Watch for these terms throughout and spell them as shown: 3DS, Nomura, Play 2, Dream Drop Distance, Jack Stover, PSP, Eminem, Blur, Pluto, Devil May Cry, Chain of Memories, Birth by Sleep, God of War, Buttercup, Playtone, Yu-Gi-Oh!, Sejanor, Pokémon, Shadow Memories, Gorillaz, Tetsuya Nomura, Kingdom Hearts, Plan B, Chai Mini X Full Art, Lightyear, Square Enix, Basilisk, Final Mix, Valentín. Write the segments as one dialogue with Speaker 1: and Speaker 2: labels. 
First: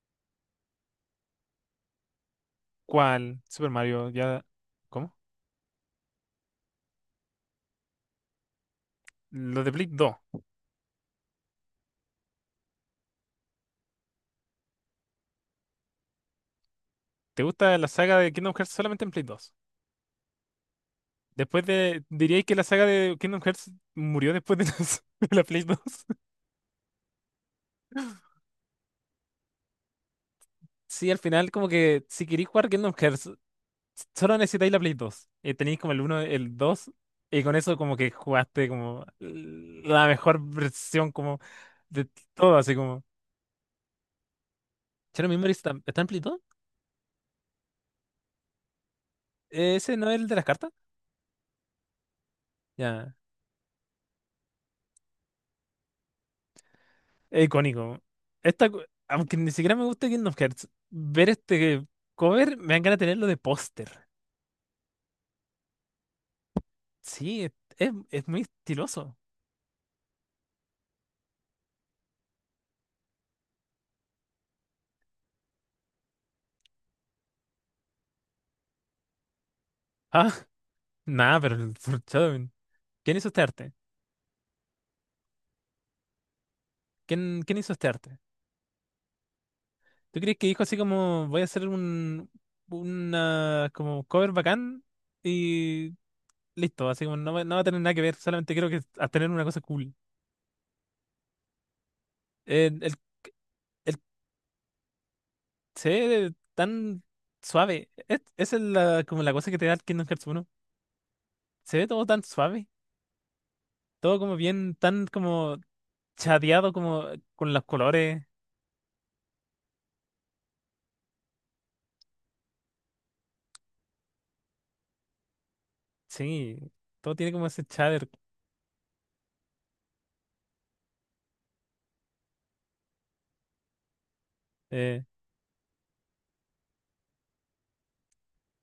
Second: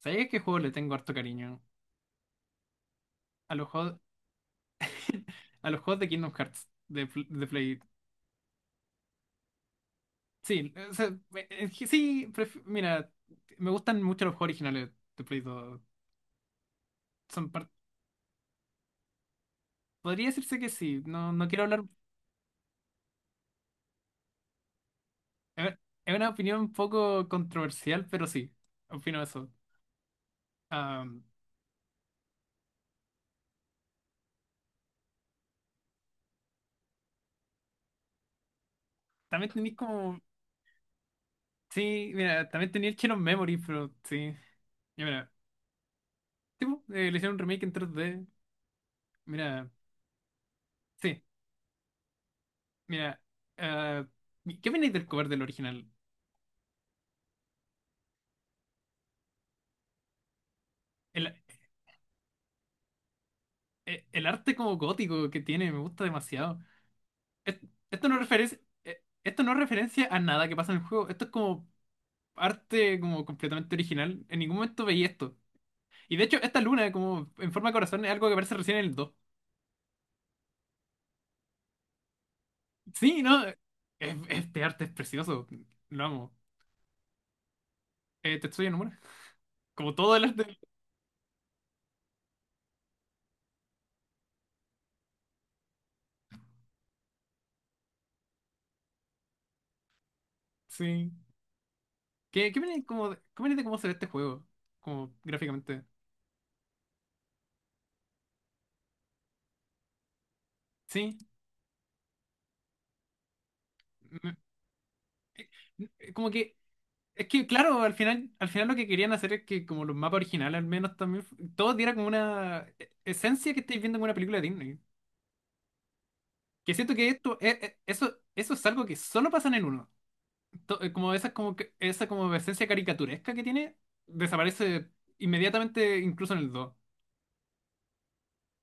Speaker 1: ¿Sabéis qué juego le tengo harto cariño?
Speaker 2: ¿Cuál?
Speaker 1: A los
Speaker 2: Super
Speaker 1: juegos,
Speaker 2: Mario, ya. ¿Cómo?
Speaker 1: a los juegos de Kingdom Hearts, de, de Play.
Speaker 2: Los de Play 2.
Speaker 1: Sí, o sea, es que sí, mira, me gustan mucho los juegos originales de Play 2.
Speaker 2: ¿Te
Speaker 1: Son par-
Speaker 2: gusta la saga de Kingdom Hearts solamente en Play 2?
Speaker 1: Podría decirse que sí, no, no quiero
Speaker 2: Después
Speaker 1: hablar.
Speaker 2: de. ¿Diríais que la saga de Kingdom Hearts murió después de de la Play
Speaker 1: Es
Speaker 2: 2?
Speaker 1: es una opinión un poco controversial, pero sí, opino eso.
Speaker 2: Sí, al
Speaker 1: Am,
Speaker 2: final, como que si queréis jugar Kingdom Hearts, solo necesitáis la Play 2. Tenéis como el uno, el 2 y con eso, como que jugaste como
Speaker 1: También tenéis
Speaker 2: la
Speaker 1: como.
Speaker 2: mejor versión, como de
Speaker 1: Sí, mira,
Speaker 2: todo,
Speaker 1: también
Speaker 2: así
Speaker 1: tenía el
Speaker 2: como.
Speaker 1: Chain of Memory, pero sí. Ya,
Speaker 2: ¿Shadow
Speaker 1: mira,
Speaker 2: Memories está, está en Play 2?
Speaker 1: tipo, le hicieron un remake en tres d. Mira,
Speaker 2: ¿Ese no es el de las cartas?
Speaker 1: sí,
Speaker 2: Ya.
Speaker 1: mira. ah, ¿Qué opináis del cover del original?
Speaker 2: Es icónico. Esta, aunque ni siquiera me gusta Kingdom Hearts, ver
Speaker 1: El,
Speaker 2: este cover me dan ganas de tenerlo de póster.
Speaker 1: el arte como gótico que tiene me gusta demasiado.
Speaker 2: Sí, es,
Speaker 1: Es-
Speaker 2: es-
Speaker 1: Esto no
Speaker 2: es muy
Speaker 1: referencia,
Speaker 2: estiloso.
Speaker 1: esto no es referencia a nada que pasa en el juego. Esto es como arte como completamente original. En ningún momento veía esto. Y de hecho, esta luna como en forma de corazón es algo que aparece recién en el dos.
Speaker 2: Ah, nada, pero el Lord
Speaker 1: Sí, ¿no? Este arte es precioso. Lo amo.
Speaker 2: ¿quién hizo este arte? ¿Quién hizo este arte?
Speaker 1: Tetsuya Nomura. Como todo
Speaker 2: ¿Tú
Speaker 1: el
Speaker 2: crees que
Speaker 1: arte.
Speaker 2: dijo así como voy a hacer un una como cover bacán y listo? Así como no, va no va a tener nada que ver, solamente quiero que a tener una cosa cool.
Speaker 1: Sí. ¿Qué, qué
Speaker 2: El,
Speaker 1: viene
Speaker 2: el,
Speaker 1: como, qué viene de cómo se ve
Speaker 2: el
Speaker 1: este juego? Como gráficamente.
Speaker 2: se ve tan suave. Esa es la, como la cosa que te da el Kingdom Hearts uno.
Speaker 1: Sí.
Speaker 2: Se ve todo tan suave, todo
Speaker 1: Me-
Speaker 2: como bien, tan como
Speaker 1: Como que.
Speaker 2: chadeado, como
Speaker 1: Es que,
Speaker 2: con los
Speaker 1: claro,
Speaker 2: colores.
Speaker 1: al final lo que querían hacer es que como los mapas originales al menos también, todo diera como una esencia que estáis viendo en una película de Disney.
Speaker 2: Sí,
Speaker 1: Que siento que
Speaker 2: todo tiene
Speaker 1: esto,
Speaker 2: como ese shader.
Speaker 1: eso, eso es algo que solo pasa en el uno. Como esa, como, esa como esencia caricaturesca que tiene, desaparece
Speaker 2: Eh,
Speaker 1: inmediatamente incluso en el dos.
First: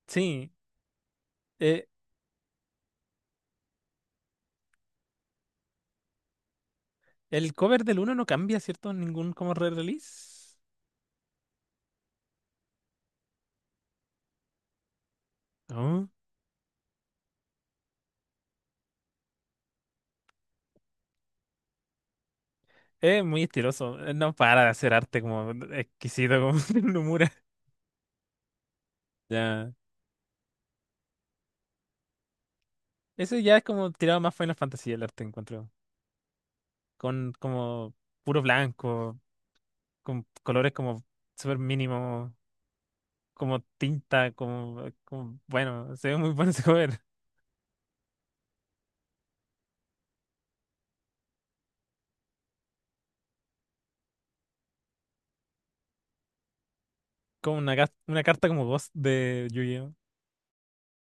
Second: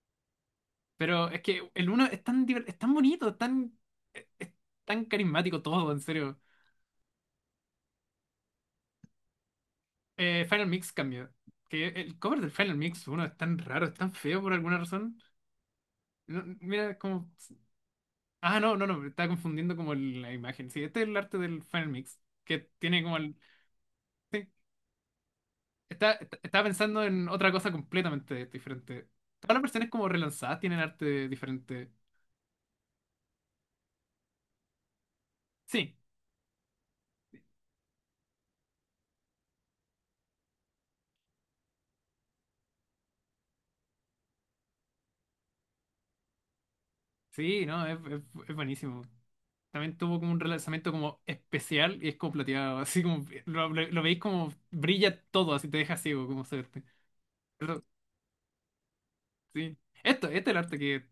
Speaker 2: sí,
Speaker 1: Pero es que
Speaker 2: eh,
Speaker 1: el uno es tan, es tan bonito, es tan, es tan carismático todo, en serio.
Speaker 2: el cover del uno no cambia, ¿cierto? Ningún como re-release.
Speaker 1: Final Mix cambió. Que el cover del Final Mix uno es tan raro, es tan feo por alguna razón.
Speaker 2: No.
Speaker 1: No, mira, como. Ah, no, no, no, me estaba confundiendo como la imagen. Sí, este es el arte del Final Mix, que tiene como
Speaker 2: Es
Speaker 1: el.
Speaker 2: muy estiloso, no
Speaker 1: Sí,
Speaker 2: para de hacer arte como exquisito, como
Speaker 1: estaba pensando en
Speaker 2: Nomura.
Speaker 1: otra cosa completamente diferente. Todas las
Speaker 2: Ya.
Speaker 1: versiones como relanzadas tienen arte diferente.
Speaker 2: Eso ya es como tirado más Final Fantasy el arte, encuentro.
Speaker 1: Sí,
Speaker 2: Con como puro blanco, con colores como súper mínimos, como tinta, como, como- bueno, se ve muy bueno ese cover.
Speaker 1: sí, no, es buenísimo. También tuvo como un relanzamiento como especial y es como plateado, así como. Lo veis como brilla todo, así te deja ciego, como se ve.
Speaker 2: Como una,
Speaker 1: Pero,
Speaker 2: una carta como voz de
Speaker 1: sí.
Speaker 2: Yu-Gi-Oh!
Speaker 1: Esto, este es el arte que.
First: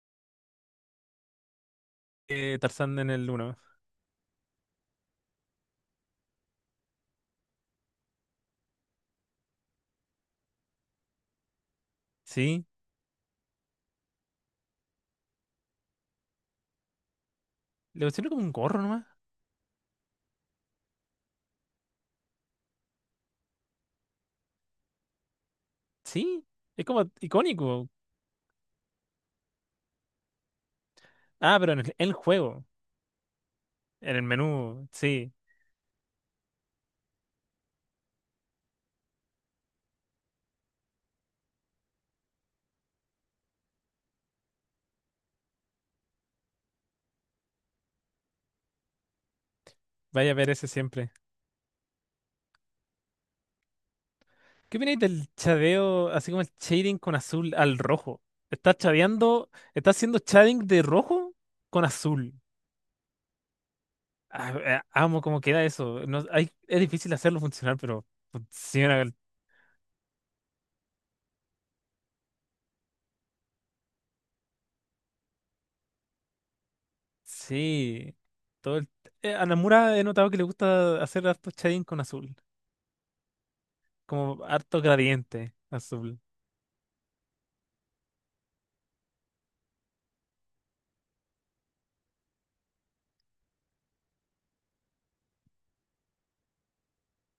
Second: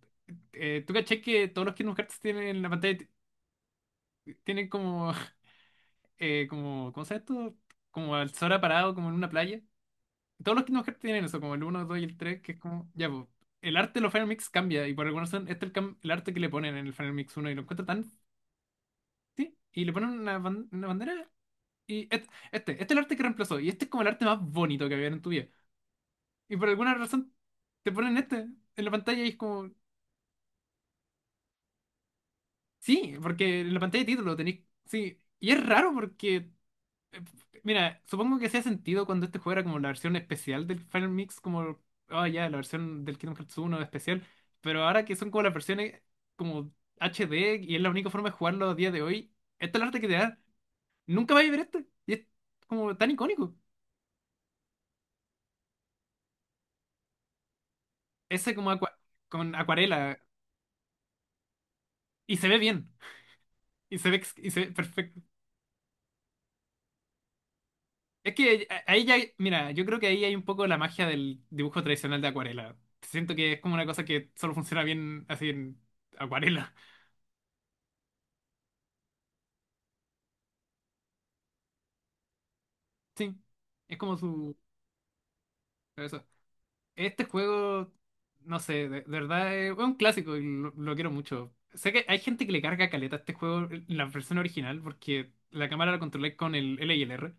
Speaker 1: ¿Tú caché que todos los Kingdom Hearts tienen en la pantalla?
Speaker 2: Tarzán en el 1.
Speaker 1: Tienen como como, ¿cómo se llama esto? Como al Sora parado, como en una playa. Todos los Kingdom Hearts tienen eso, como el 1, 2 y el tres que es
Speaker 2: Sí,
Speaker 1: como, ya, pues, el arte de los Final Mix cambia, y por alguna razón, este es el, el arte que le ponen en el Final Mix 1, y lo encuentro
Speaker 2: le
Speaker 1: tan,
Speaker 2: pusieron como un gorro nomás.
Speaker 1: sí, y le ponen una, una bandera, y este es el arte que reemplazó, y este es como el arte más bonito que había en tu vida.
Speaker 2: Sí,
Speaker 1: Y por
Speaker 2: es
Speaker 1: alguna
Speaker 2: como
Speaker 1: razón,
Speaker 2: icónico.
Speaker 1: te ponen este en la pantalla, y es como,
Speaker 2: Ah, pero en el juego,
Speaker 1: sí, porque en la pantalla de
Speaker 2: en el
Speaker 1: título tenéis,
Speaker 2: menú,
Speaker 1: sí,
Speaker 2: sí,
Speaker 1: y es raro porque. Mira, supongo que hacía sentido cuando este juego era como la versión especial del Final Mix, como, ah, ya, la versión del Kingdom Hearts uno especial, pero ahora que son como las versiones como HD y es la única forma de jugarlo a día de hoy, esta es la arte que te
Speaker 2: vaya a
Speaker 1: da.
Speaker 2: ver ese siempre.
Speaker 1: Nunca vais a ver esto. Y es como tan icónico.
Speaker 2: ¿Qué opináis del chadeo, así como el shading con azul al rojo?
Speaker 1: Ese como
Speaker 2: Estás
Speaker 1: acua-
Speaker 2: chadeando,
Speaker 1: con
Speaker 2: estás
Speaker 1: acuarela.
Speaker 2: haciendo shading de rojo con azul.
Speaker 1: Y se ve bien. Y se ve, y se ve perfecto.
Speaker 2: Amo cómo queda eso. No, hay, es difícil hacerlo funcionar, pero...
Speaker 1: Es que
Speaker 2: Funciona.
Speaker 1: ahí ya, mira, yo creo que ahí hay un poco la magia del dibujo tradicional de acuarela. Siento que es como una cosa que solo funciona bien así en acuarela.
Speaker 2: Sí, todo el... a Namura he notado que le gusta hacer harto shading con azul,
Speaker 1: Sí, es como
Speaker 2: como
Speaker 1: su...
Speaker 2: harto gradiente azul.
Speaker 1: Eso. Este juego, no sé, de verdad es un clásico y lo quiero mucho. Sé que hay gente que le carga caleta a este juego, la versión original, porque la cámara la controlé con el L y el R.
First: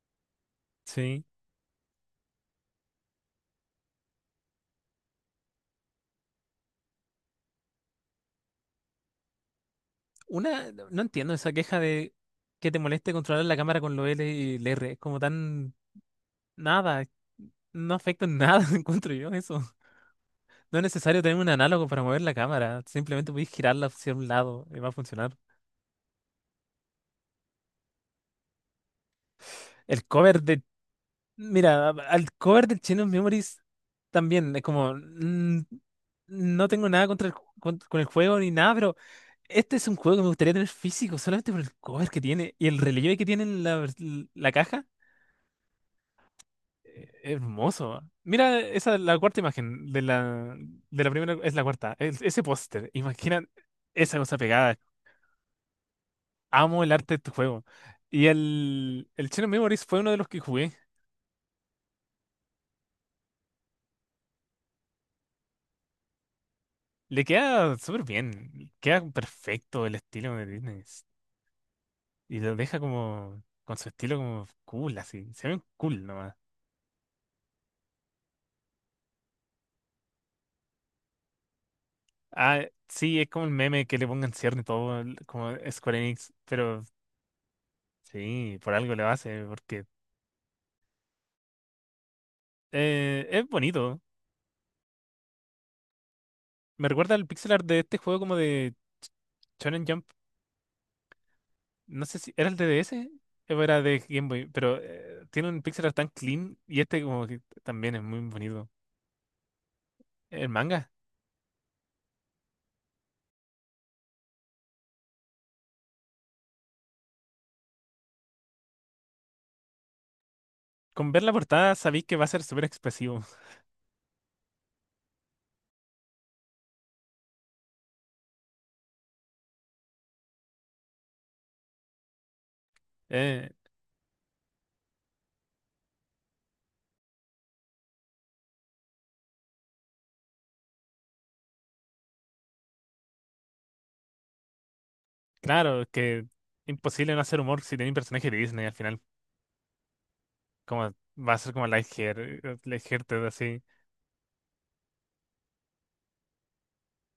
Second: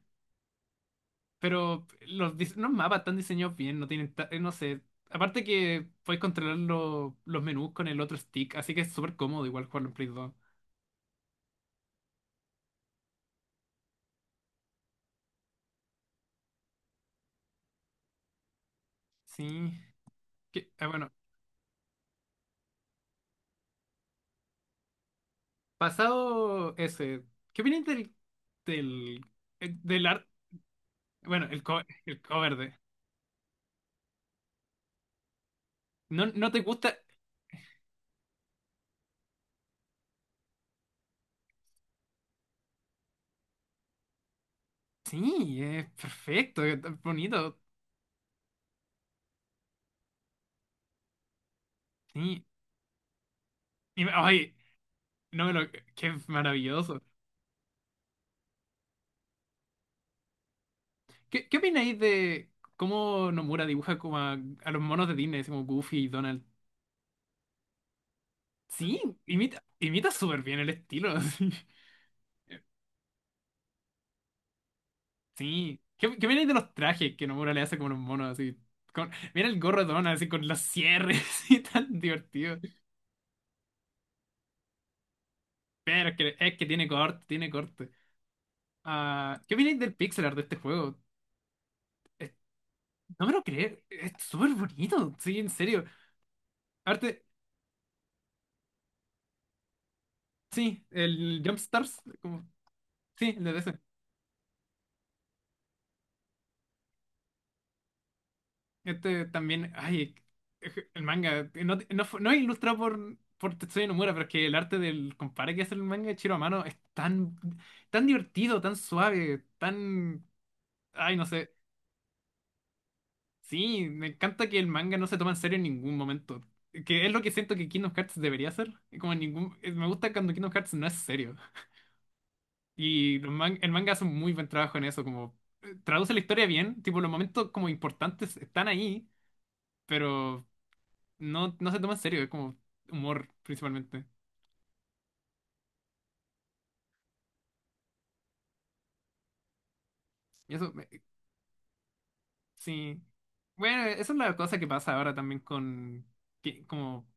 Speaker 2: Sí.
Speaker 1: Pero los, los mapas están diseñados bien, no tienen, no sé. Aparte que puedes controlar los menús con el otro stick, así que es súper cómodo igual jugarlo en Play 2.
Speaker 2: Una, no entiendo esa queja de que te moleste controlar la cámara con los L y el R, es como tan nada, no afecta en nada, encuentro yo eso.
Speaker 1: Sí.
Speaker 2: No es
Speaker 1: Bueno,
Speaker 2: necesario tener un análogo para mover la cámara, simplemente puedes girarla hacia un lado y va a funcionar.
Speaker 1: pasado ese, ¿qué opinas del, del, del
Speaker 2: El
Speaker 1: arte?
Speaker 2: cover de.
Speaker 1: Bueno,
Speaker 2: Mira,
Speaker 1: el
Speaker 2: al
Speaker 1: cover
Speaker 2: cover
Speaker 1: de.
Speaker 2: del Chain of Memories también es como
Speaker 1: ¿No, no te
Speaker 2: no tengo
Speaker 1: gusta?
Speaker 2: nada contra el, con el juego ni nada, pero este es un juego que me gustaría tener físico solamente por el cover que tiene y el relieve que tiene en la, la caja.
Speaker 1: Sí, es perfecto, es tan bonito.
Speaker 2: Hermoso. Mira, esa es la cuarta imagen de la primera, es la cuarta. Ese
Speaker 1: Sí.
Speaker 2: póster, imagina esa cosa
Speaker 1: Ay,
Speaker 2: pegada.
Speaker 1: no me lo. Qué
Speaker 2: Amo el
Speaker 1: maravilloso.
Speaker 2: arte de este juego. Y el Chain of Memories fue uno de los que jugué.
Speaker 1: ¿Qué, qué opináis de cómo Nomura dibuja como a los monos de Disney, así como Goofy y Donald?
Speaker 2: Le queda súper bien,
Speaker 1: Sí,
Speaker 2: queda
Speaker 1: imita,
Speaker 2: perfecto el
Speaker 1: imita
Speaker 2: estilo
Speaker 1: súper
Speaker 2: de
Speaker 1: bien el
Speaker 2: Disney.
Speaker 1: estilo. así.
Speaker 2: Y lo deja como con su estilo como cool, así. Se ven
Speaker 1: Sí.
Speaker 2: cool
Speaker 1: ¿Qué, qué
Speaker 2: nomás.
Speaker 1: opináis de los trajes que Nomura le hace como a los monos así? Con, mira el gorro de Donald así con los cierres y tan divertido.
Speaker 2: Ah, sí, es como el meme que le pongan cierre y todo, como Square
Speaker 1: Pero
Speaker 2: Enix,
Speaker 1: es que
Speaker 2: pero
Speaker 1: tiene corte, tiene corte.
Speaker 2: sí, por algo lo
Speaker 1: Ah,
Speaker 2: hace,
Speaker 1: ¿qué opináis
Speaker 2: porque
Speaker 1: del pixel art de este juego? Es- no me lo
Speaker 2: es
Speaker 1: creo,
Speaker 2: bonito.
Speaker 1: es súper bonito, sí, en serio.
Speaker 2: Me recuerda
Speaker 1: Arte,
Speaker 2: al pixel art de este juego como de Shonen Jump.
Speaker 1: sí, el Jump Stars,
Speaker 2: No sé si
Speaker 1: como,
Speaker 2: era el de DS
Speaker 1: sí, el de
Speaker 2: o
Speaker 1: ese.
Speaker 2: era de Game Boy, pero tiene un pixel art tan clean y este como que también es muy bonito.
Speaker 1: Este también, ay,
Speaker 2: El manga,
Speaker 1: el manga, no es ilustrado por Tetsuya Nomura, pero es que el arte del compadre que hace el manga de Chiro a mano es tan, tan divertido, tan suave, tan,
Speaker 2: con
Speaker 1: ay,
Speaker 2: ver
Speaker 1: no
Speaker 2: la
Speaker 1: sé.
Speaker 2: portada sabéis que va a ser súper expresivo.
Speaker 1: Sí, me encanta que el manga no se toma en serio en ningún momento. Que es lo que siento que Kingdom Hearts debería ser. Como en ningún... Me gusta cuando Kingdom Hearts no es serio. Y los
Speaker 2: Eh,
Speaker 1: el manga hace un muy buen trabajo en eso, como traduce la historia bien, tipo los momentos como importantes están ahí, pero no se toma en serio, es como humor principalmente.
Speaker 2: claro, que imposible no hacer humor si tenéis un personaje de Disney al final.
Speaker 1: Y eso,
Speaker 2: Como va a ser como Lightyear,
Speaker 1: sí.
Speaker 2: Lightyear te da así.
Speaker 1: Bueno, esa es la cosa que pasa ahora también con, que, como,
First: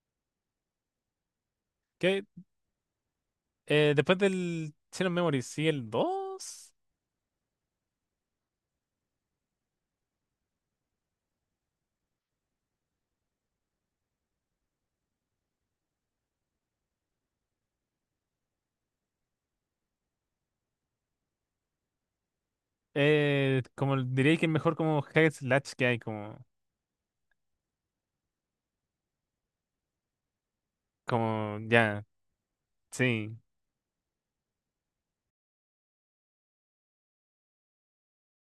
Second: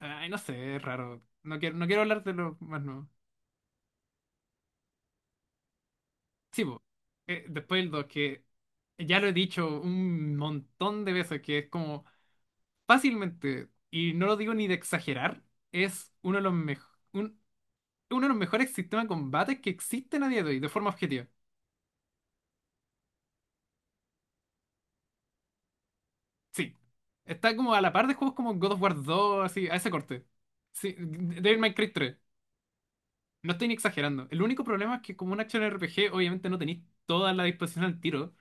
Speaker 1: ay, no sé, es raro. No quiero hablar
Speaker 2: Que
Speaker 1: de lo más nuevo.
Speaker 2: después del Shadow Memory, sí, el
Speaker 1: Sí,
Speaker 2: dos.
Speaker 1: po. Después el 2 que ya lo he dicho un montón de veces, que es como fácilmente, y no lo digo ni de exagerar, es uno de los un- uno de los mejores sistemas de combate que existen a día de hoy, de forma objetiva.
Speaker 2: Como diría que es mejor como hack and slash que hay, como,
Speaker 1: Sí. Está como a la par de juegos como God of War dos así, a ese corte. Sí, Devil
Speaker 2: como
Speaker 1: May Cry
Speaker 2: ya,
Speaker 1: tres.
Speaker 2: sí.
Speaker 1: No estoy ni exagerando. El único problema es que como un action RPG, obviamente no tenéis toda la disposición al tiro,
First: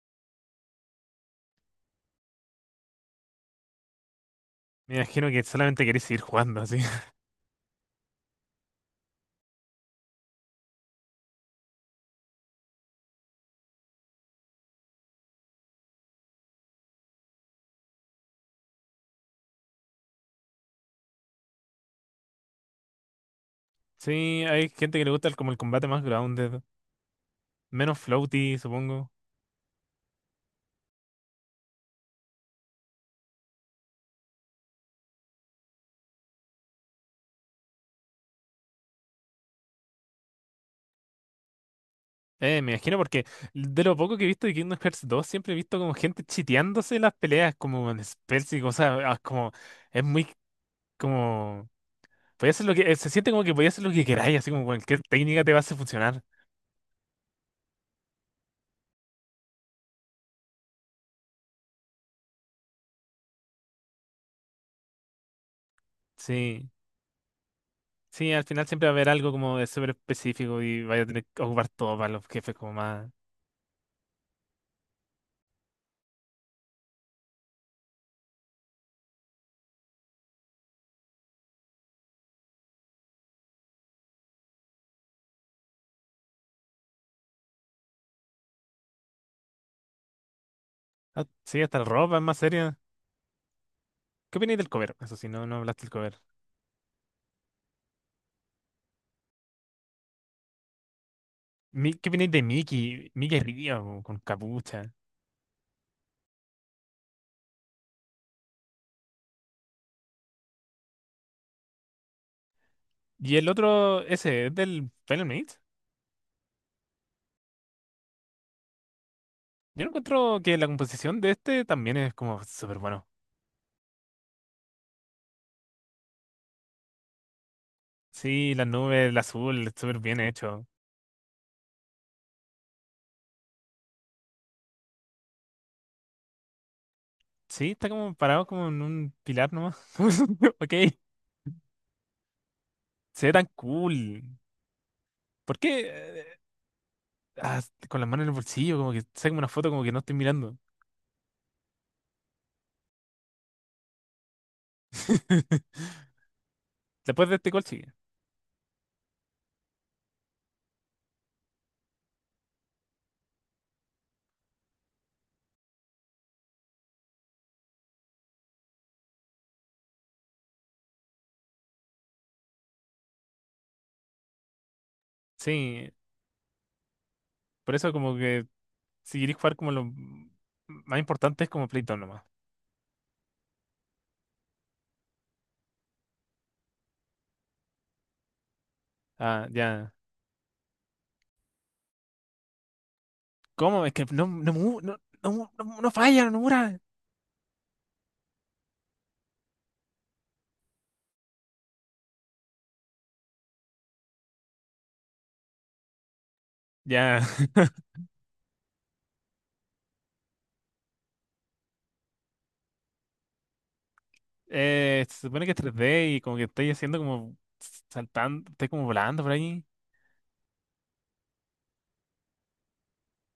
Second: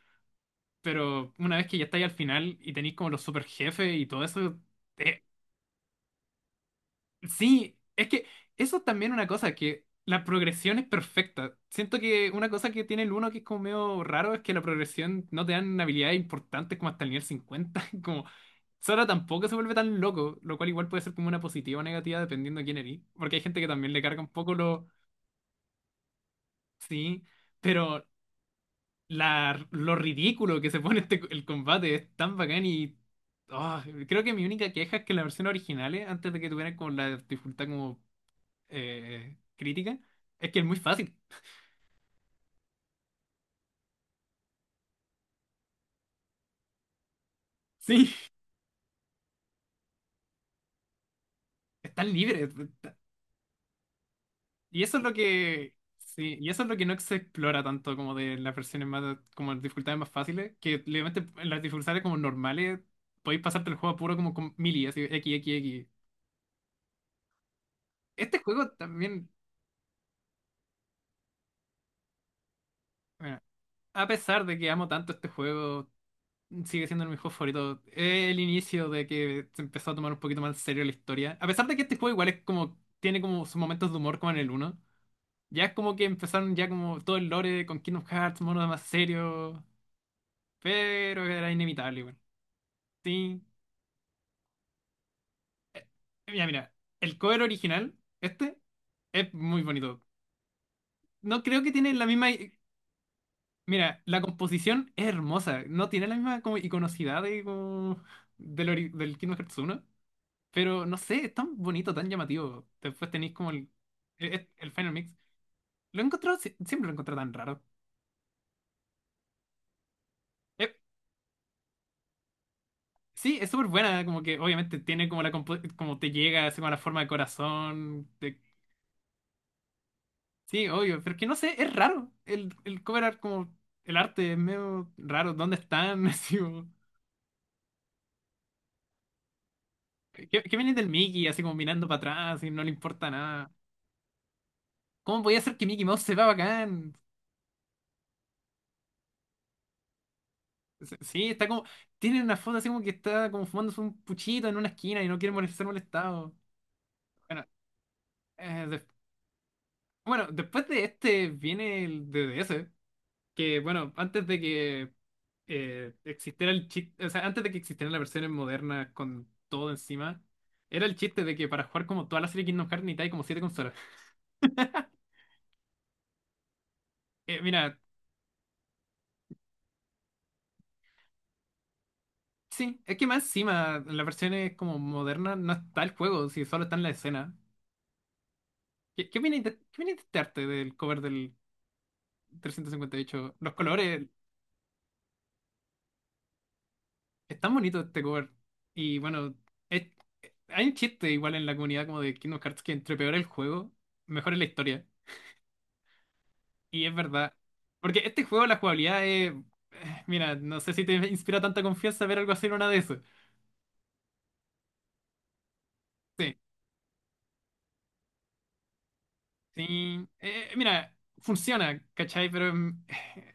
Speaker 1: pero una vez que ya estáis al final y tenéis como los super jefes y todo eso,
Speaker 2: Me
Speaker 1: es.
Speaker 2: imagino que solamente queréis seguir jugando así.
Speaker 1: Sí, es que eso es también una cosa, que la progresión es perfecta. Siento que una cosa que tiene el uno que es como medio raro es que la progresión no te dan habilidades importantes como hasta el nivel cincuenta. Como Sora tampoco se vuelve tan loco, lo cual igual puede ser como una positiva o negativa dependiendo de quién eres. Porque hay gente que también le carga un
Speaker 2: Sí,
Speaker 1: poco
Speaker 2: hay
Speaker 1: lo...
Speaker 2: gente que le gusta como el combate más grounded,
Speaker 1: Sí,
Speaker 2: menos
Speaker 1: pero
Speaker 2: floaty, supongo.
Speaker 1: la, lo ridículo que se pone este, el combate es tan bacán y... ah, creo que mi única queja es que las versiones originales, antes de que tuvieran como la dificultad como crítica es que es muy fácil.
Speaker 2: Me imagino porque de lo poco que he visto de Kingdom Hearts 2 siempre he visto como gente chiteándose en las peleas, como en
Speaker 1: Sí,
Speaker 2: spells y cosas, ah, como, es muy como,
Speaker 1: están
Speaker 2: podía
Speaker 1: libres.
Speaker 2: hacer lo que, se siente como que podía hacer lo que queráis, así como
Speaker 1: Y eso
Speaker 2: cualquier
Speaker 1: es lo
Speaker 2: técnica te va a
Speaker 1: que.
Speaker 2: hacer funcionar.
Speaker 1: Sí, y eso es lo que no se explora tanto como de las versiones más, como las dificultades más fáciles, que obviamente en las dificultades como normales podéis pasarte el juego puro como con mili, así, X, X, X.
Speaker 2: Sí, sí,
Speaker 1: Este
Speaker 2: al final
Speaker 1: juego
Speaker 2: siempre va a haber
Speaker 1: también,
Speaker 2: algo como de súper específico y vaya a tener que ocupar todo para los jefes como más,
Speaker 1: bueno, a pesar de que amo tanto este juego, sigue siendo mi juego favorito. Es el inicio de que se empezó a tomar un poquito más en serio la historia, a pesar de que este juego igual es como, tiene como sus momentos de humor como en el uno. Ya es como que empezaron ya como todo el lore con Kingdom Hearts, monos más serios, pero
Speaker 2: ah,
Speaker 1: era
Speaker 2: sí, hasta la
Speaker 1: inevitable,
Speaker 2: ropa
Speaker 1: weón.
Speaker 2: es más seria.
Speaker 1: Sí.
Speaker 2: ¿Qué opináis del cover? Eso sí, no, no hablaste del cover.
Speaker 1: Mira, mira, el cover original, este, es muy bonito. No creo que tiene la
Speaker 2: ¿Qué
Speaker 1: misma...
Speaker 2: opináis de Mickey? Mickey
Speaker 1: Mira,
Speaker 2: Río con
Speaker 1: la
Speaker 2: capucha.
Speaker 1: composición es hermosa, no tiene la misma como iconocidad de, como, del, del Kingdom Hearts uno, pero no sé, es tan bonito, tan llamativo. Después tenéis
Speaker 2: Y el
Speaker 1: como
Speaker 2: otro, ese, ¿es
Speaker 1: el
Speaker 2: del
Speaker 1: Final Mix.
Speaker 2: Final Mate?
Speaker 1: Lo he encontrado, siempre lo he encontrado tan raro.
Speaker 2: Yo encuentro que la composición de este también es como súper bueno.
Speaker 1: Sí, es súper buena, como que obviamente tiene como la como te llega, así como la forma de corazón.
Speaker 2: Sí, las nubes, el azul, súper bien
Speaker 1: Sí,
Speaker 2: hecho.
Speaker 1: obvio, pero que no sé, es raro. El cover art, como el arte es medio raro. ¿Dónde están? Así como,
Speaker 2: Sí, está como parado como en un pilar nomás.
Speaker 1: ¿qué, qué viene
Speaker 2: Ok,
Speaker 1: del Mickey? Así como mirando para atrás y no le importa
Speaker 2: se ve tan
Speaker 1: nada.
Speaker 2: cool.
Speaker 1: ¿Cómo podía ser
Speaker 2: ¿Por
Speaker 1: que
Speaker 2: qué?
Speaker 1: Mickey Mouse se va bacán?
Speaker 2: Ah, con las manos en el bolsillo, como que saca una foto como que no estoy mirando.
Speaker 1: Sí, está como. Tiene una foto así como que está como fumándose un puchito en una esquina y no quiere ser molestado.
Speaker 2: Después de
Speaker 1: Bueno,
Speaker 2: este gol sigue.
Speaker 1: eh, des- bueno, después de este viene el D D S que, bueno, antes de que existiera el chiste, o sea, antes de que existieran las versiones modernas con todo encima, era el chiste de que para jugar como toda la serie Kingdom Hearts necesitáis como siete consolas.
Speaker 2: Sí, por
Speaker 1: Mira,
Speaker 2: eso como que si queréis jugar como lo más importante es como Playtone nomás.
Speaker 1: sí, es que más encima, en las versiones como modernas no está el juego, si solo está en la escena.
Speaker 2: Ah,
Speaker 1: Qué
Speaker 2: ya.
Speaker 1: opináis de este arte del cover del 358? Los
Speaker 2: ¿Cómo? Es que
Speaker 1: colores
Speaker 2: no falla, no mura.
Speaker 1: están bonitos este cover. Y bueno, es- hay un chiste igual en la comunidad como de Kingdom Hearts que entre peor el juego, mejor es la historia. Y es
Speaker 2: Ya.
Speaker 1: verdad. Porque este juego, la jugabilidad es. Mira, no sé si te inspira tanta confianza ver algo así en una de esas.
Speaker 2: Se supone que es 3D y
Speaker 1: Sí,
Speaker 2: como que estoy haciendo como saltando, estoy como volando por ahí.
Speaker 1: sí. Mira, funciona, ¿cachai? Pero mm, eh,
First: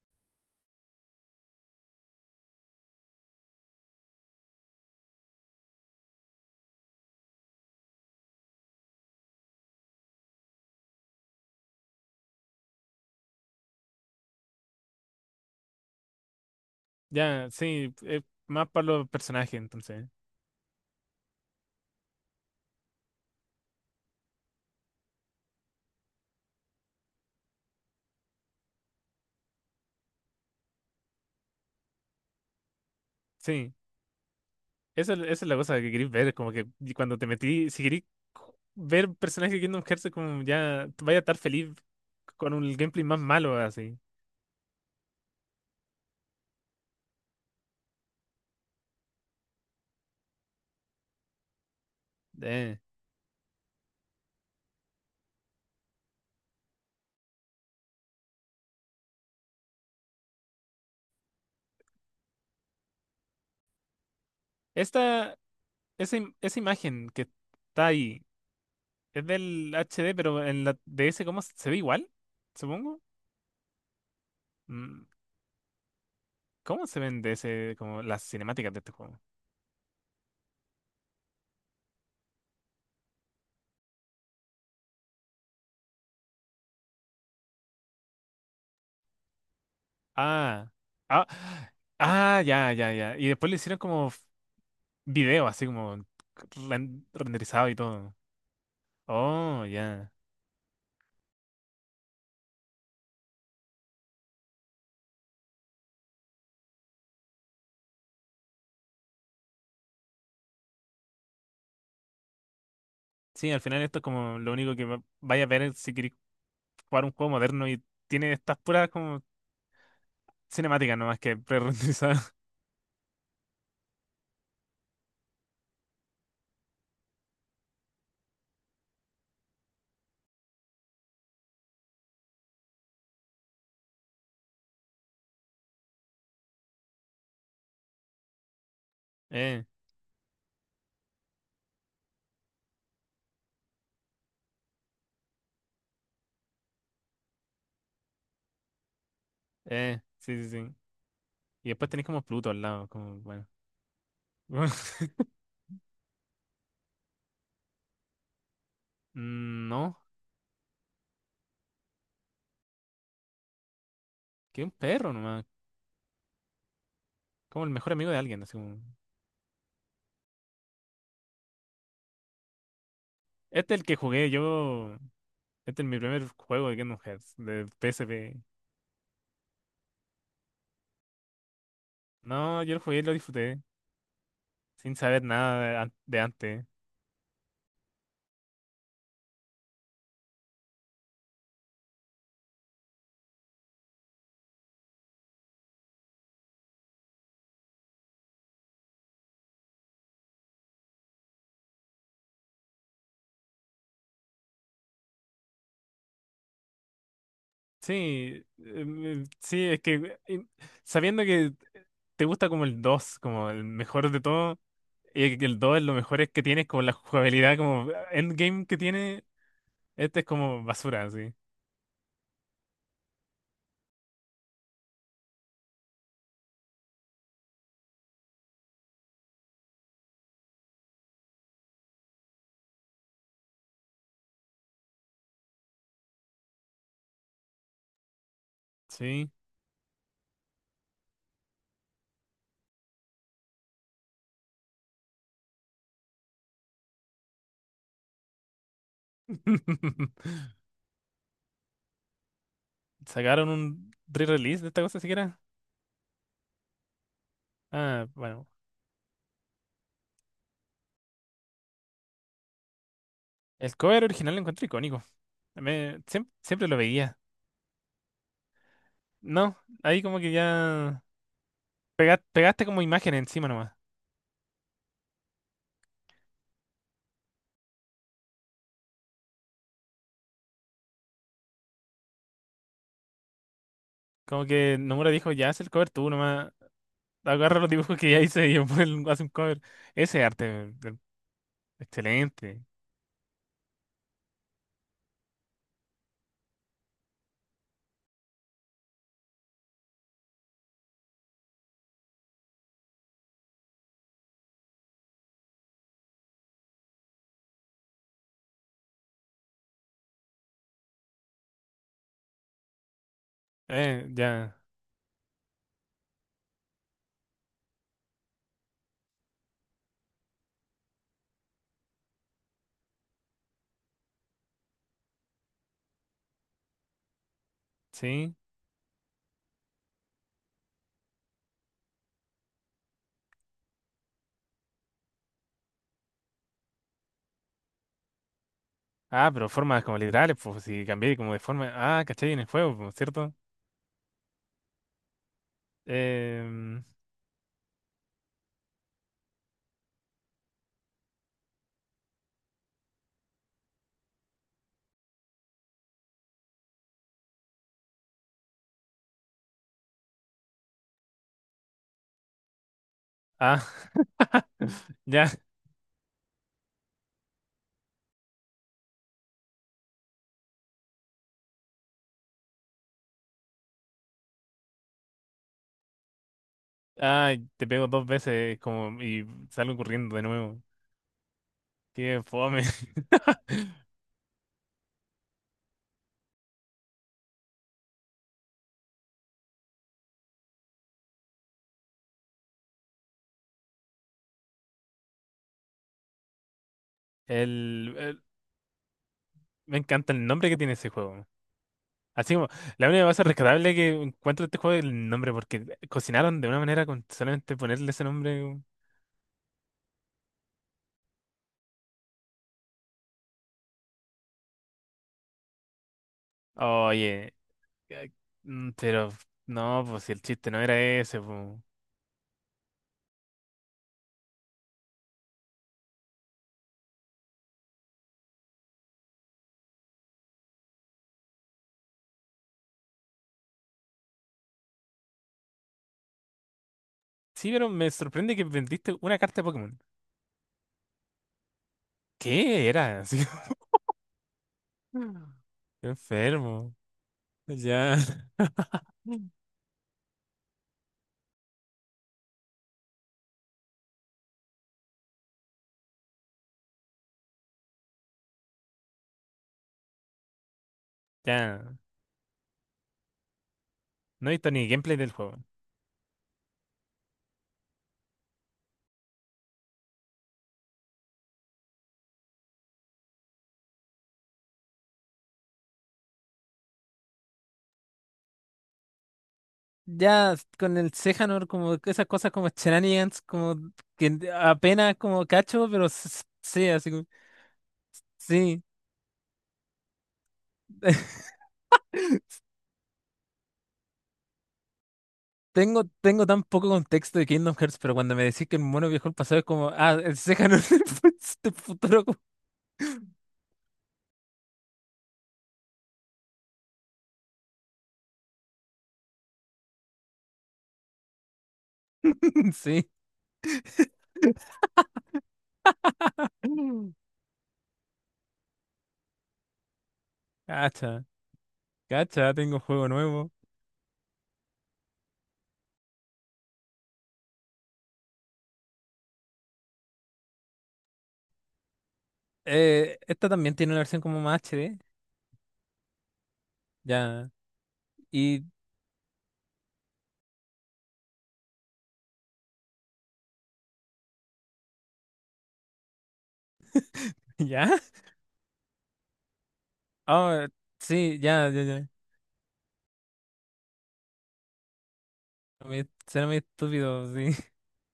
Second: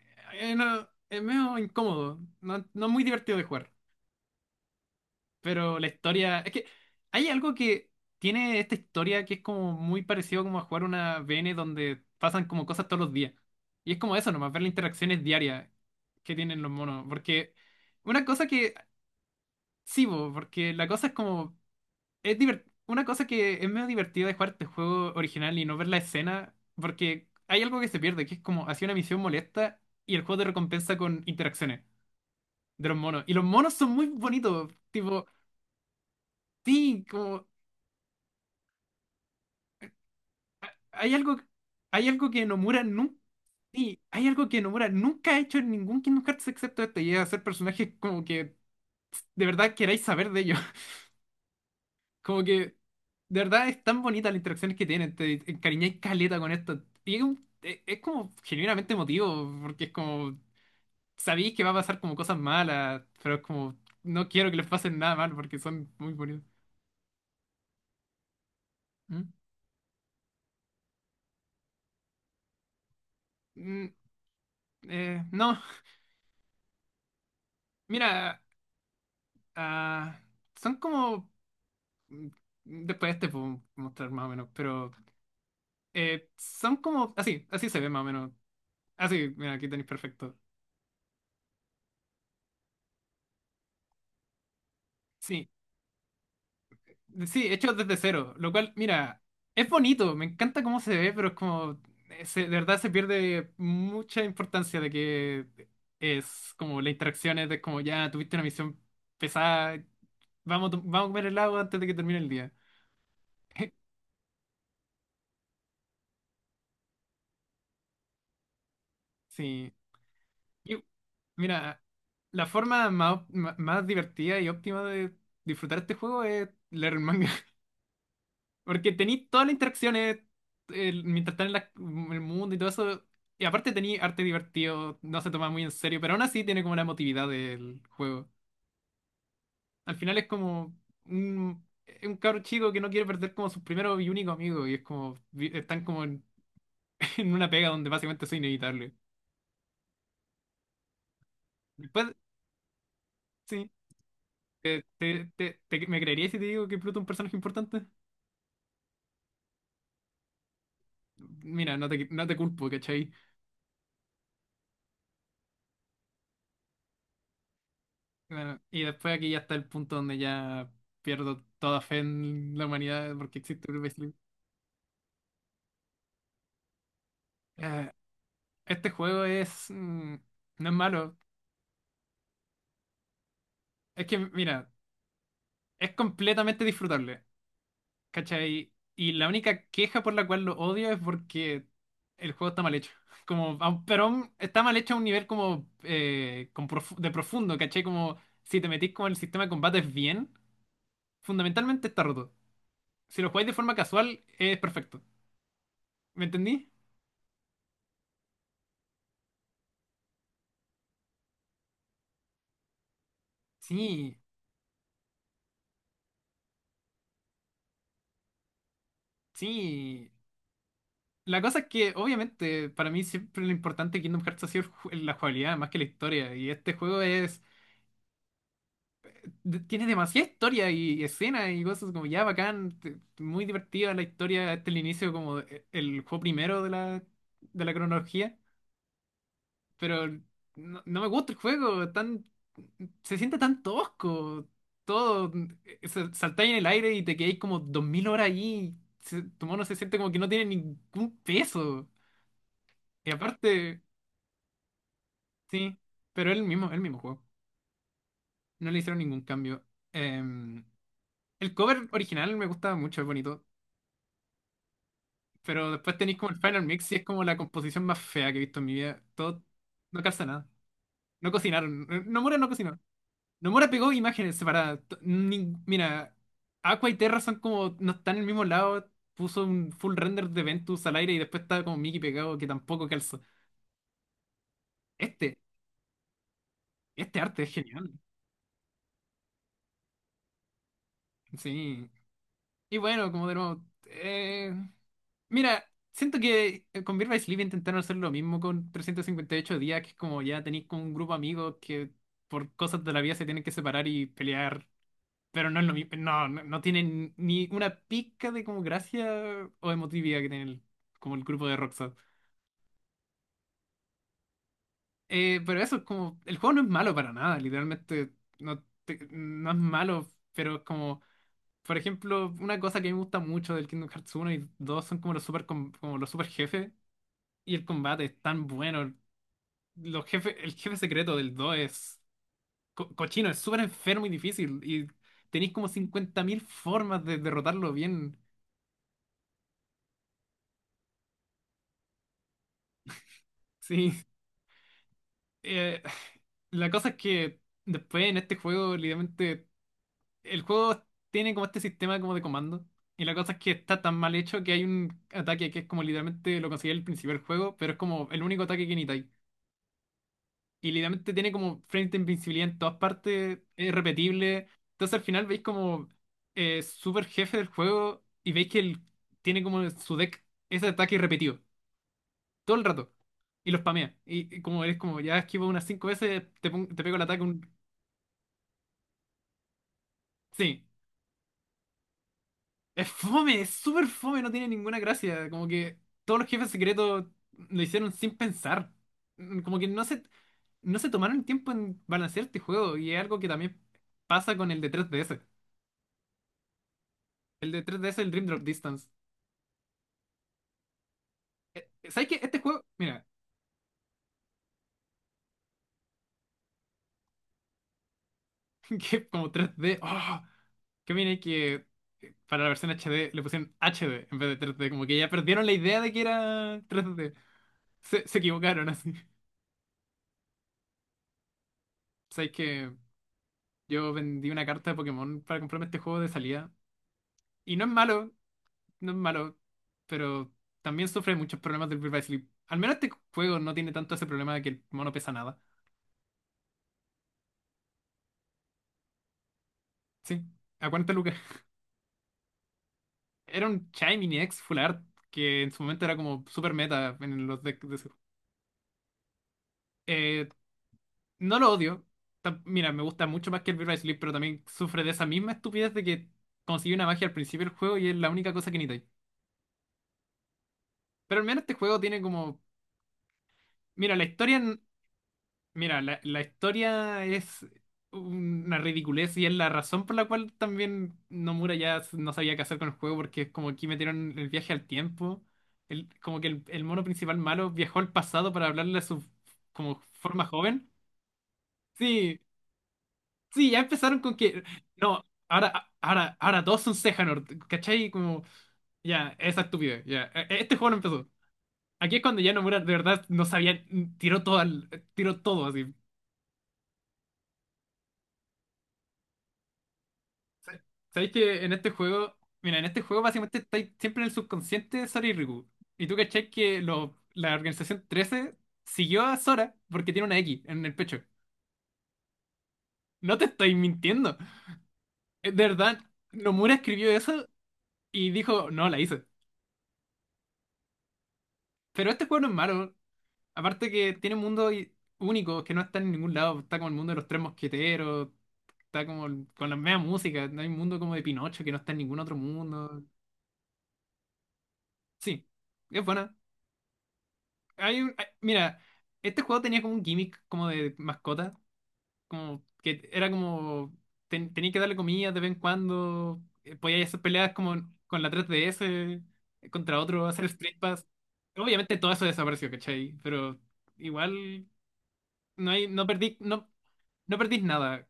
Speaker 1: eh, no, es medio incómodo. No, no es muy divertido de jugar. Pero la historia. Es que hay algo que tiene esta historia que es como muy parecido como a jugar una VN donde pasan como cosas todos los días. Y es como eso nomás, ver las interacciones diarias que tienen los monos.
Speaker 2: Ya,
Speaker 1: Porque.
Speaker 2: sí, es
Speaker 1: Una cosa
Speaker 2: más
Speaker 1: que
Speaker 2: para los personajes, entonces.
Speaker 1: Sí, po, porque la cosa es como. Una cosa que es medio divertida de jugar este juego original y no ver la escena, porque hay algo que se pierde, que es como hacía una misión molesta y el juego te recompensa con interacciones de los monos. Y los
Speaker 2: Sí,
Speaker 1: monos son muy bonitos, tipo,
Speaker 2: esa es la cosa que queréis ver, como que y
Speaker 1: sí,
Speaker 2: cuando te
Speaker 1: como.
Speaker 2: metí, si queréis ver personajes de Kingdom Hearts, como ya tú
Speaker 1: Hay
Speaker 2: vaya a estar
Speaker 1: algo,
Speaker 2: feliz
Speaker 1: hay algo que
Speaker 2: con un
Speaker 1: Nomura
Speaker 2: gameplay
Speaker 1: nunca.
Speaker 2: más malo, así.
Speaker 1: Sí, hay algo que Nomura nunca ha hecho en ningún Kingdom Hearts excepto este, y es hacer personajes como que de verdad queráis saber de ellos. Como que,
Speaker 2: Eh,
Speaker 1: de verdad, es tan bonita las interacciones que tienen, te encariñáis caleta con esto. Y es, es como genuinamente emotivo, porque es como, sabéis que va a pasar como cosas malas, pero es como, no quiero que les pasen nada mal
Speaker 2: Esta,
Speaker 1: porque son muy bonitos.
Speaker 2: Esa imagen que está ahí,
Speaker 1: ¿Mm?
Speaker 2: es del HD, pero en la DS, ¿cómo se ve igual? Supongo.
Speaker 1: Mm,
Speaker 2: Mm,
Speaker 1: no,
Speaker 2: ¿Cómo se ven DS como las
Speaker 1: mira,
Speaker 2: cinemáticas de este juego?
Speaker 1: ah, son como, mm, después te puedo mostrar más o menos, pero son como, así, así se ve más o menos. Así, mira, aquí tenéis perfecto.
Speaker 2: Ah, ah, ya. Y después le hicieron como video,
Speaker 1: Sí.
Speaker 2: así como
Speaker 1: Sí,
Speaker 2: renderizado y
Speaker 1: hechos desde
Speaker 2: todo.
Speaker 1: cero, lo cual, mira,
Speaker 2: Oh,
Speaker 1: es
Speaker 2: ya.
Speaker 1: bonito, me encanta cómo se ve, pero es como, de verdad se pierde mucha importancia de que es como las interacciones de como ya tuviste una misión pesada, vamos, vamos a comer helado antes de que termine el día.
Speaker 2: Sí, al final esto es como lo único que vaya a ver es si queréis jugar un juego moderno y tiene estas puras como
Speaker 1: Sí. Y,
Speaker 2: cinemáticas nomás que
Speaker 1: mira,
Speaker 2: pre-renderizadas.
Speaker 1: la forma más, más divertida y óptima de disfrutar este juego es leer el manga. Porque tení todas las interacciones mientras están en el mundo y todo eso. Y aparte tení arte divertido, no se toma muy en serio, pero aún así tiene como la emotividad del juego.
Speaker 2: Eh,
Speaker 1: Al final es como es un cabro chico que no quiere perder como su primero y único amigo. Y es como, están como en, en una pega donde básicamente soy inevitable.
Speaker 2: sí, sí, sí. Y después tenéis
Speaker 1: Después,
Speaker 2: como Pluto al lado, como, bueno.
Speaker 1: sí, ¿me creerías si te digo que Pluto es un personaje importante?
Speaker 2: Mm, no,
Speaker 1: Mira, no te culpo, ¿cachai?
Speaker 2: que un perro nomás, como el mejor amigo de alguien, así
Speaker 1: Bueno,
Speaker 2: como...
Speaker 1: y después aquí ya está el punto donde ya pierdo toda fe en la humanidad porque
Speaker 2: Este
Speaker 1: existe
Speaker 2: es
Speaker 1: el
Speaker 2: el que
Speaker 1: Basilisk.
Speaker 2: jugué yo, este es mi primer juego de Kingdom Hearts, de
Speaker 1: Eh,
Speaker 2: PSP.
Speaker 1: este juego es... no es malo.
Speaker 2: No, yo el jugué y lo disfruté,
Speaker 1: Es que, mira,
Speaker 2: sin saber nada de,
Speaker 1: es
Speaker 2: de antes.
Speaker 1: completamente disfrutable, ¿cachai? Y la única queja por la cual lo odio es porque el juego está mal hecho. Como, pero aún está mal hecho a un nivel como con de profundo, ¿cachai? Como si te metís con el sistema de combates bien, fundamentalmente está roto. Si lo jugáis de forma casual, es perfecto. ¿Me entendí?
Speaker 2: Sí, sí, es que sabiendo que te gusta como el 2 como el mejor de
Speaker 1: Sí,
Speaker 2: todo, y que el 2 es lo mejor es que tienes, como la jugabilidad, como endgame que tiene,
Speaker 1: sí,
Speaker 2: este es como basura, así.
Speaker 1: la cosa es que obviamente para mí siempre lo importante de Kingdom Hearts ha sido la jugabilidad más que la historia. Y este juego es tiene demasiada historia y escenas y cosas como ya bacán, muy divertida la historia. Este es el inicio como el juego primero de la cronología.
Speaker 2: Sí.
Speaker 1: Pero no, no me gusta el juego, tan, se siente tan tosco. Todo, saltáis en el aire y te quedáis como 2000 horas ahí. Tu mono se siente como que no tiene ningún peso. Y
Speaker 2: ¿Sacaron
Speaker 1: aparte,
Speaker 2: un re-release de esta cosa siquiera?
Speaker 1: sí, pero es el mismo juego.
Speaker 2: Ah, bueno.
Speaker 1: No le hicieron ningún cambio. Em, el cover original me gustaba mucho, es bonito.
Speaker 2: El cover original lo encuentro icónico.
Speaker 1: Pero después tenéis como el final
Speaker 2: Siempre lo
Speaker 1: mix y es
Speaker 2: veía.
Speaker 1: como la composición más fea que he visto en mi vida. Todo
Speaker 2: No, ahí
Speaker 1: no
Speaker 2: como
Speaker 1: calza
Speaker 2: que
Speaker 1: nada.
Speaker 2: ya
Speaker 1: No cocinaron. Nomura no
Speaker 2: pegaste como
Speaker 1: cocinó.
Speaker 2: imágenes encima
Speaker 1: Nomura
Speaker 2: nomás.
Speaker 1: pegó imágenes separadas. Mira, Aqua y Terra son como. No están en el mismo lado. Puso un full render de Ventus al aire y después estaba como Mickey pegado que tampoco calza.
Speaker 2: Como que Nomura dijo,
Speaker 1: Este,
Speaker 2: ya haz el cover tú, nomás
Speaker 1: este arte es
Speaker 2: agarra los
Speaker 1: genial.
Speaker 2: dibujos que ya hice y después hace un cover. Ese arte, eh,
Speaker 1: Sí.
Speaker 2: excelente.
Speaker 1: Y bueno, como de nuevo, mira, siento que con Birth by Sleep intentaron hacer lo mismo con 358 días, que es como ya tenéis con un grupo de amigos que por cosas de la vida se tienen que separar y pelear, pero no es lo mismo, no, no, no tienen ni una pizca de como gracia o emotividad que tiene como el grupo de Rockstar.
Speaker 2: Ya,
Speaker 1: Pero eso es como, el juego no es malo para nada, literalmente no, no es malo, pero es como... Por ejemplo, una cosa que me gusta mucho del Kingdom Hearts uno y 2 son como los super, como los super jefes y el combate es
Speaker 2: sí.
Speaker 1: tan bueno. Los jefes, el jefe secreto del 2 es cochino, es súper enfermo y difícil y tenéis como 50.000 formas de derrotarlo bien.
Speaker 2: Ah, pero formas como literales, pues si cambié como de forma. Ah, caché en el juego, pues, ¿cierto?
Speaker 1: Sí. Eh, la
Speaker 2: Em,
Speaker 1: cosa es que después en este juego, literalmente, el juego tiene como este sistema como de comando. Y la cosa es que está tan mal hecho que hay un ataque que es como literalmente lo conseguí al principio del juego, pero es como el único ataque que ni y literalmente tiene como frames de invincibilidad en todas partes,
Speaker 2: ah,
Speaker 1: es repetible. Entonces al
Speaker 2: ya.
Speaker 1: final veis como super jefe del juego y veis que él tiene como su deck ese ataque repetido todo el rato. Y lo spamea. Y como eres como ya esquivo unas cinco veces, te pego el ataque
Speaker 2: Ah,
Speaker 1: un...
Speaker 2: te pego dos veces como y salgo corriendo de nuevo.
Speaker 1: Sí.
Speaker 2: Qué fome.
Speaker 1: Es fome, es súper fome, no tiene ninguna gracia. Como que todos los jefes secretos lo hicieron sin pensar. Como que no se, no se tomaron el tiempo en balancear este juego. Y es algo que también pasa con el de 3DS. El de tres D
Speaker 2: El,
Speaker 1: es el
Speaker 2: el-
Speaker 1: Dream Drop Distance.
Speaker 2: Me encanta el nombre que tiene ese juego.
Speaker 1: ¿Sabes qué?
Speaker 2: Así
Speaker 1: Este
Speaker 2: como,
Speaker 1: juego,
Speaker 2: la única
Speaker 1: mira,
Speaker 2: cosa rescatable que encuentro de este juego es el nombre, porque cocinaron de una manera con solamente ponerle ese nombre, weón.
Speaker 1: que es como tres d. ¡Oh! Que viene que para la versión HD le pusieron HD en vez de tres d. Como que ya perdieron la idea de que era tres d.
Speaker 2: Oye, eh,
Speaker 1: Se equivocaron así.
Speaker 2: pero no, pues si el chiste no era ese, pues.
Speaker 1: ¿Sabes que yo vendí una carta de Pokémon para comprarme este juego de salida? Y no es malo, no es malo. Pero también sufre muchos problemas del Birth by Sleep. Al menos este juego no tiene tanto ese problema de que el mono pesa nada.
Speaker 2: Sí, pero me sorprende que vendiste una carta de Pokémon.
Speaker 1: Sí, a 40 lucas.
Speaker 2: ¿Qué era? Así
Speaker 1: Era
Speaker 2: como,
Speaker 1: un Chai Mini X Full Art
Speaker 2: Mm.
Speaker 1: que en su
Speaker 2: Qué
Speaker 1: momento era como super
Speaker 2: enfermo.
Speaker 1: meta en los decks de
Speaker 2: Ya,
Speaker 1: Zero.
Speaker 2: Mm.
Speaker 1: Eh, no lo odio. Mira, me gusta mucho más que el Birth by Sleep, pero también sufre de esa misma estupidez de que consigue una magia al principio del juego y es la única cosa que necesitáis. Pero al menos este
Speaker 2: Ya.
Speaker 1: juego tiene como. Mira, la
Speaker 2: No he
Speaker 1: historia.
Speaker 2: visto ni gameplay del juego.
Speaker 1: Mira, la historia es una ridiculez y es la razón por la cual también Nomura ya no sabía qué hacer con el juego porque es como aquí metieron el viaje al tiempo. El, como que el mono principal malo viajó al pasado para hablarle a su como forma
Speaker 2: Ya
Speaker 1: joven.
Speaker 2: con el Sejanor, como que esas
Speaker 1: Sí,
Speaker 2: cosas como shenanigans,
Speaker 1: sí,
Speaker 2: como
Speaker 1: ya empezaron
Speaker 2: que
Speaker 1: con que
Speaker 2: apenas
Speaker 1: no,
Speaker 2: como cacho,
Speaker 1: ahora,
Speaker 2: pero
Speaker 1: ahora, ahora todos
Speaker 2: sí,
Speaker 1: son
Speaker 2: así como,
Speaker 1: Sejanort, ¿cachai? Como
Speaker 2: sí.
Speaker 1: ya, esa estupidez, ya. Este juego no empezó. Aquí es cuando ya Nomura de verdad no sabía, tiró todo al, tiró todo así.
Speaker 2: Tengo tan poco contexto de Kingdom Hearts, pero cuando me decís que el mono viajó al pasado es como, ah, el Seiya es del
Speaker 1: Sabéis que
Speaker 2: del
Speaker 1: en este
Speaker 2: futuro.
Speaker 1: juego, mira, en este juego básicamente estáis siempre en el subconsciente de Sora y Riku. Y tú cachai que la Organización XIII siguió a Sora porque tiene una X en el pecho.
Speaker 2: Sí.
Speaker 1: No te estoy mintiendo. De verdad, Nomura escribió eso y dijo, no, la hice.
Speaker 2: Cacha,
Speaker 1: Pero este juego no
Speaker 2: cacha,
Speaker 1: es
Speaker 2: tengo
Speaker 1: malo.
Speaker 2: juego nuevo.
Speaker 1: Aparte que tiene un mundo único que no está en ningún lado. Está como el mundo de los tres mosqueteros, está como con la misma música. No hay un mundo como de Pinocho que no está en ningún otro mundo.
Speaker 2: Esta también tiene una versión como más HD.
Speaker 1: Sí, es buena.
Speaker 2: Ya. Y
Speaker 1: Mira, este juego tenía como un gimmick como de mascota, como que era como tenía que darle comida de vez en cuando, podía hacer peleas como
Speaker 2: ya.
Speaker 1: con la 3DS contra otro, hacer
Speaker 2: Ah,
Speaker 1: split pass.
Speaker 2: sí, ya, ya,
Speaker 1: Obviamente
Speaker 2: ya.
Speaker 1: todo eso desapareció, ¿cachai? Pero igual no
Speaker 2: No
Speaker 1: hay,
Speaker 2: Me- Suena muy estúpido,
Speaker 1: no
Speaker 2: sí.
Speaker 1: perdís nada.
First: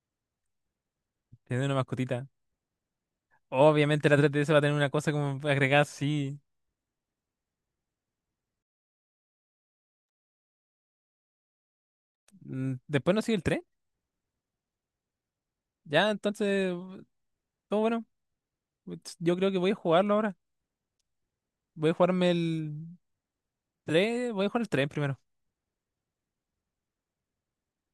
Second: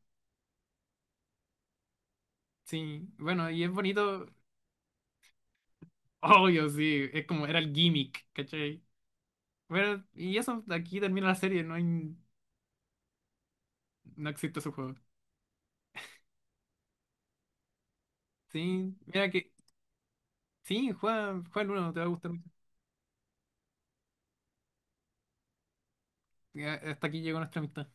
Speaker 2: Tiene una mascotita.
Speaker 1: Sí, bueno, y es
Speaker 2: Obviamente la
Speaker 1: bonito,
Speaker 2: 3DS va a tener una cosa como agregada, sí.
Speaker 1: obvio, sí, es como era el gimmick, ¿cachai? Bueno, y eso, aquí termina la serie, no hay, no
Speaker 2: Mm, después no sigue el 3.
Speaker 1: existe ese juego.
Speaker 2: Ya, entonces, todo bueno.
Speaker 1: Sí, mira
Speaker 2: Yo creo
Speaker 1: que
Speaker 2: que voy a jugarlo ahora.
Speaker 1: sí, juega, juega el
Speaker 2: Voy
Speaker 1: uno,
Speaker 2: a
Speaker 1: te va a
Speaker 2: jugarme
Speaker 1: gustar mucho.
Speaker 2: el 3. Voy a jugar el 3 primero.
Speaker 1: Ya, hasta aquí llegó nuestra amistad.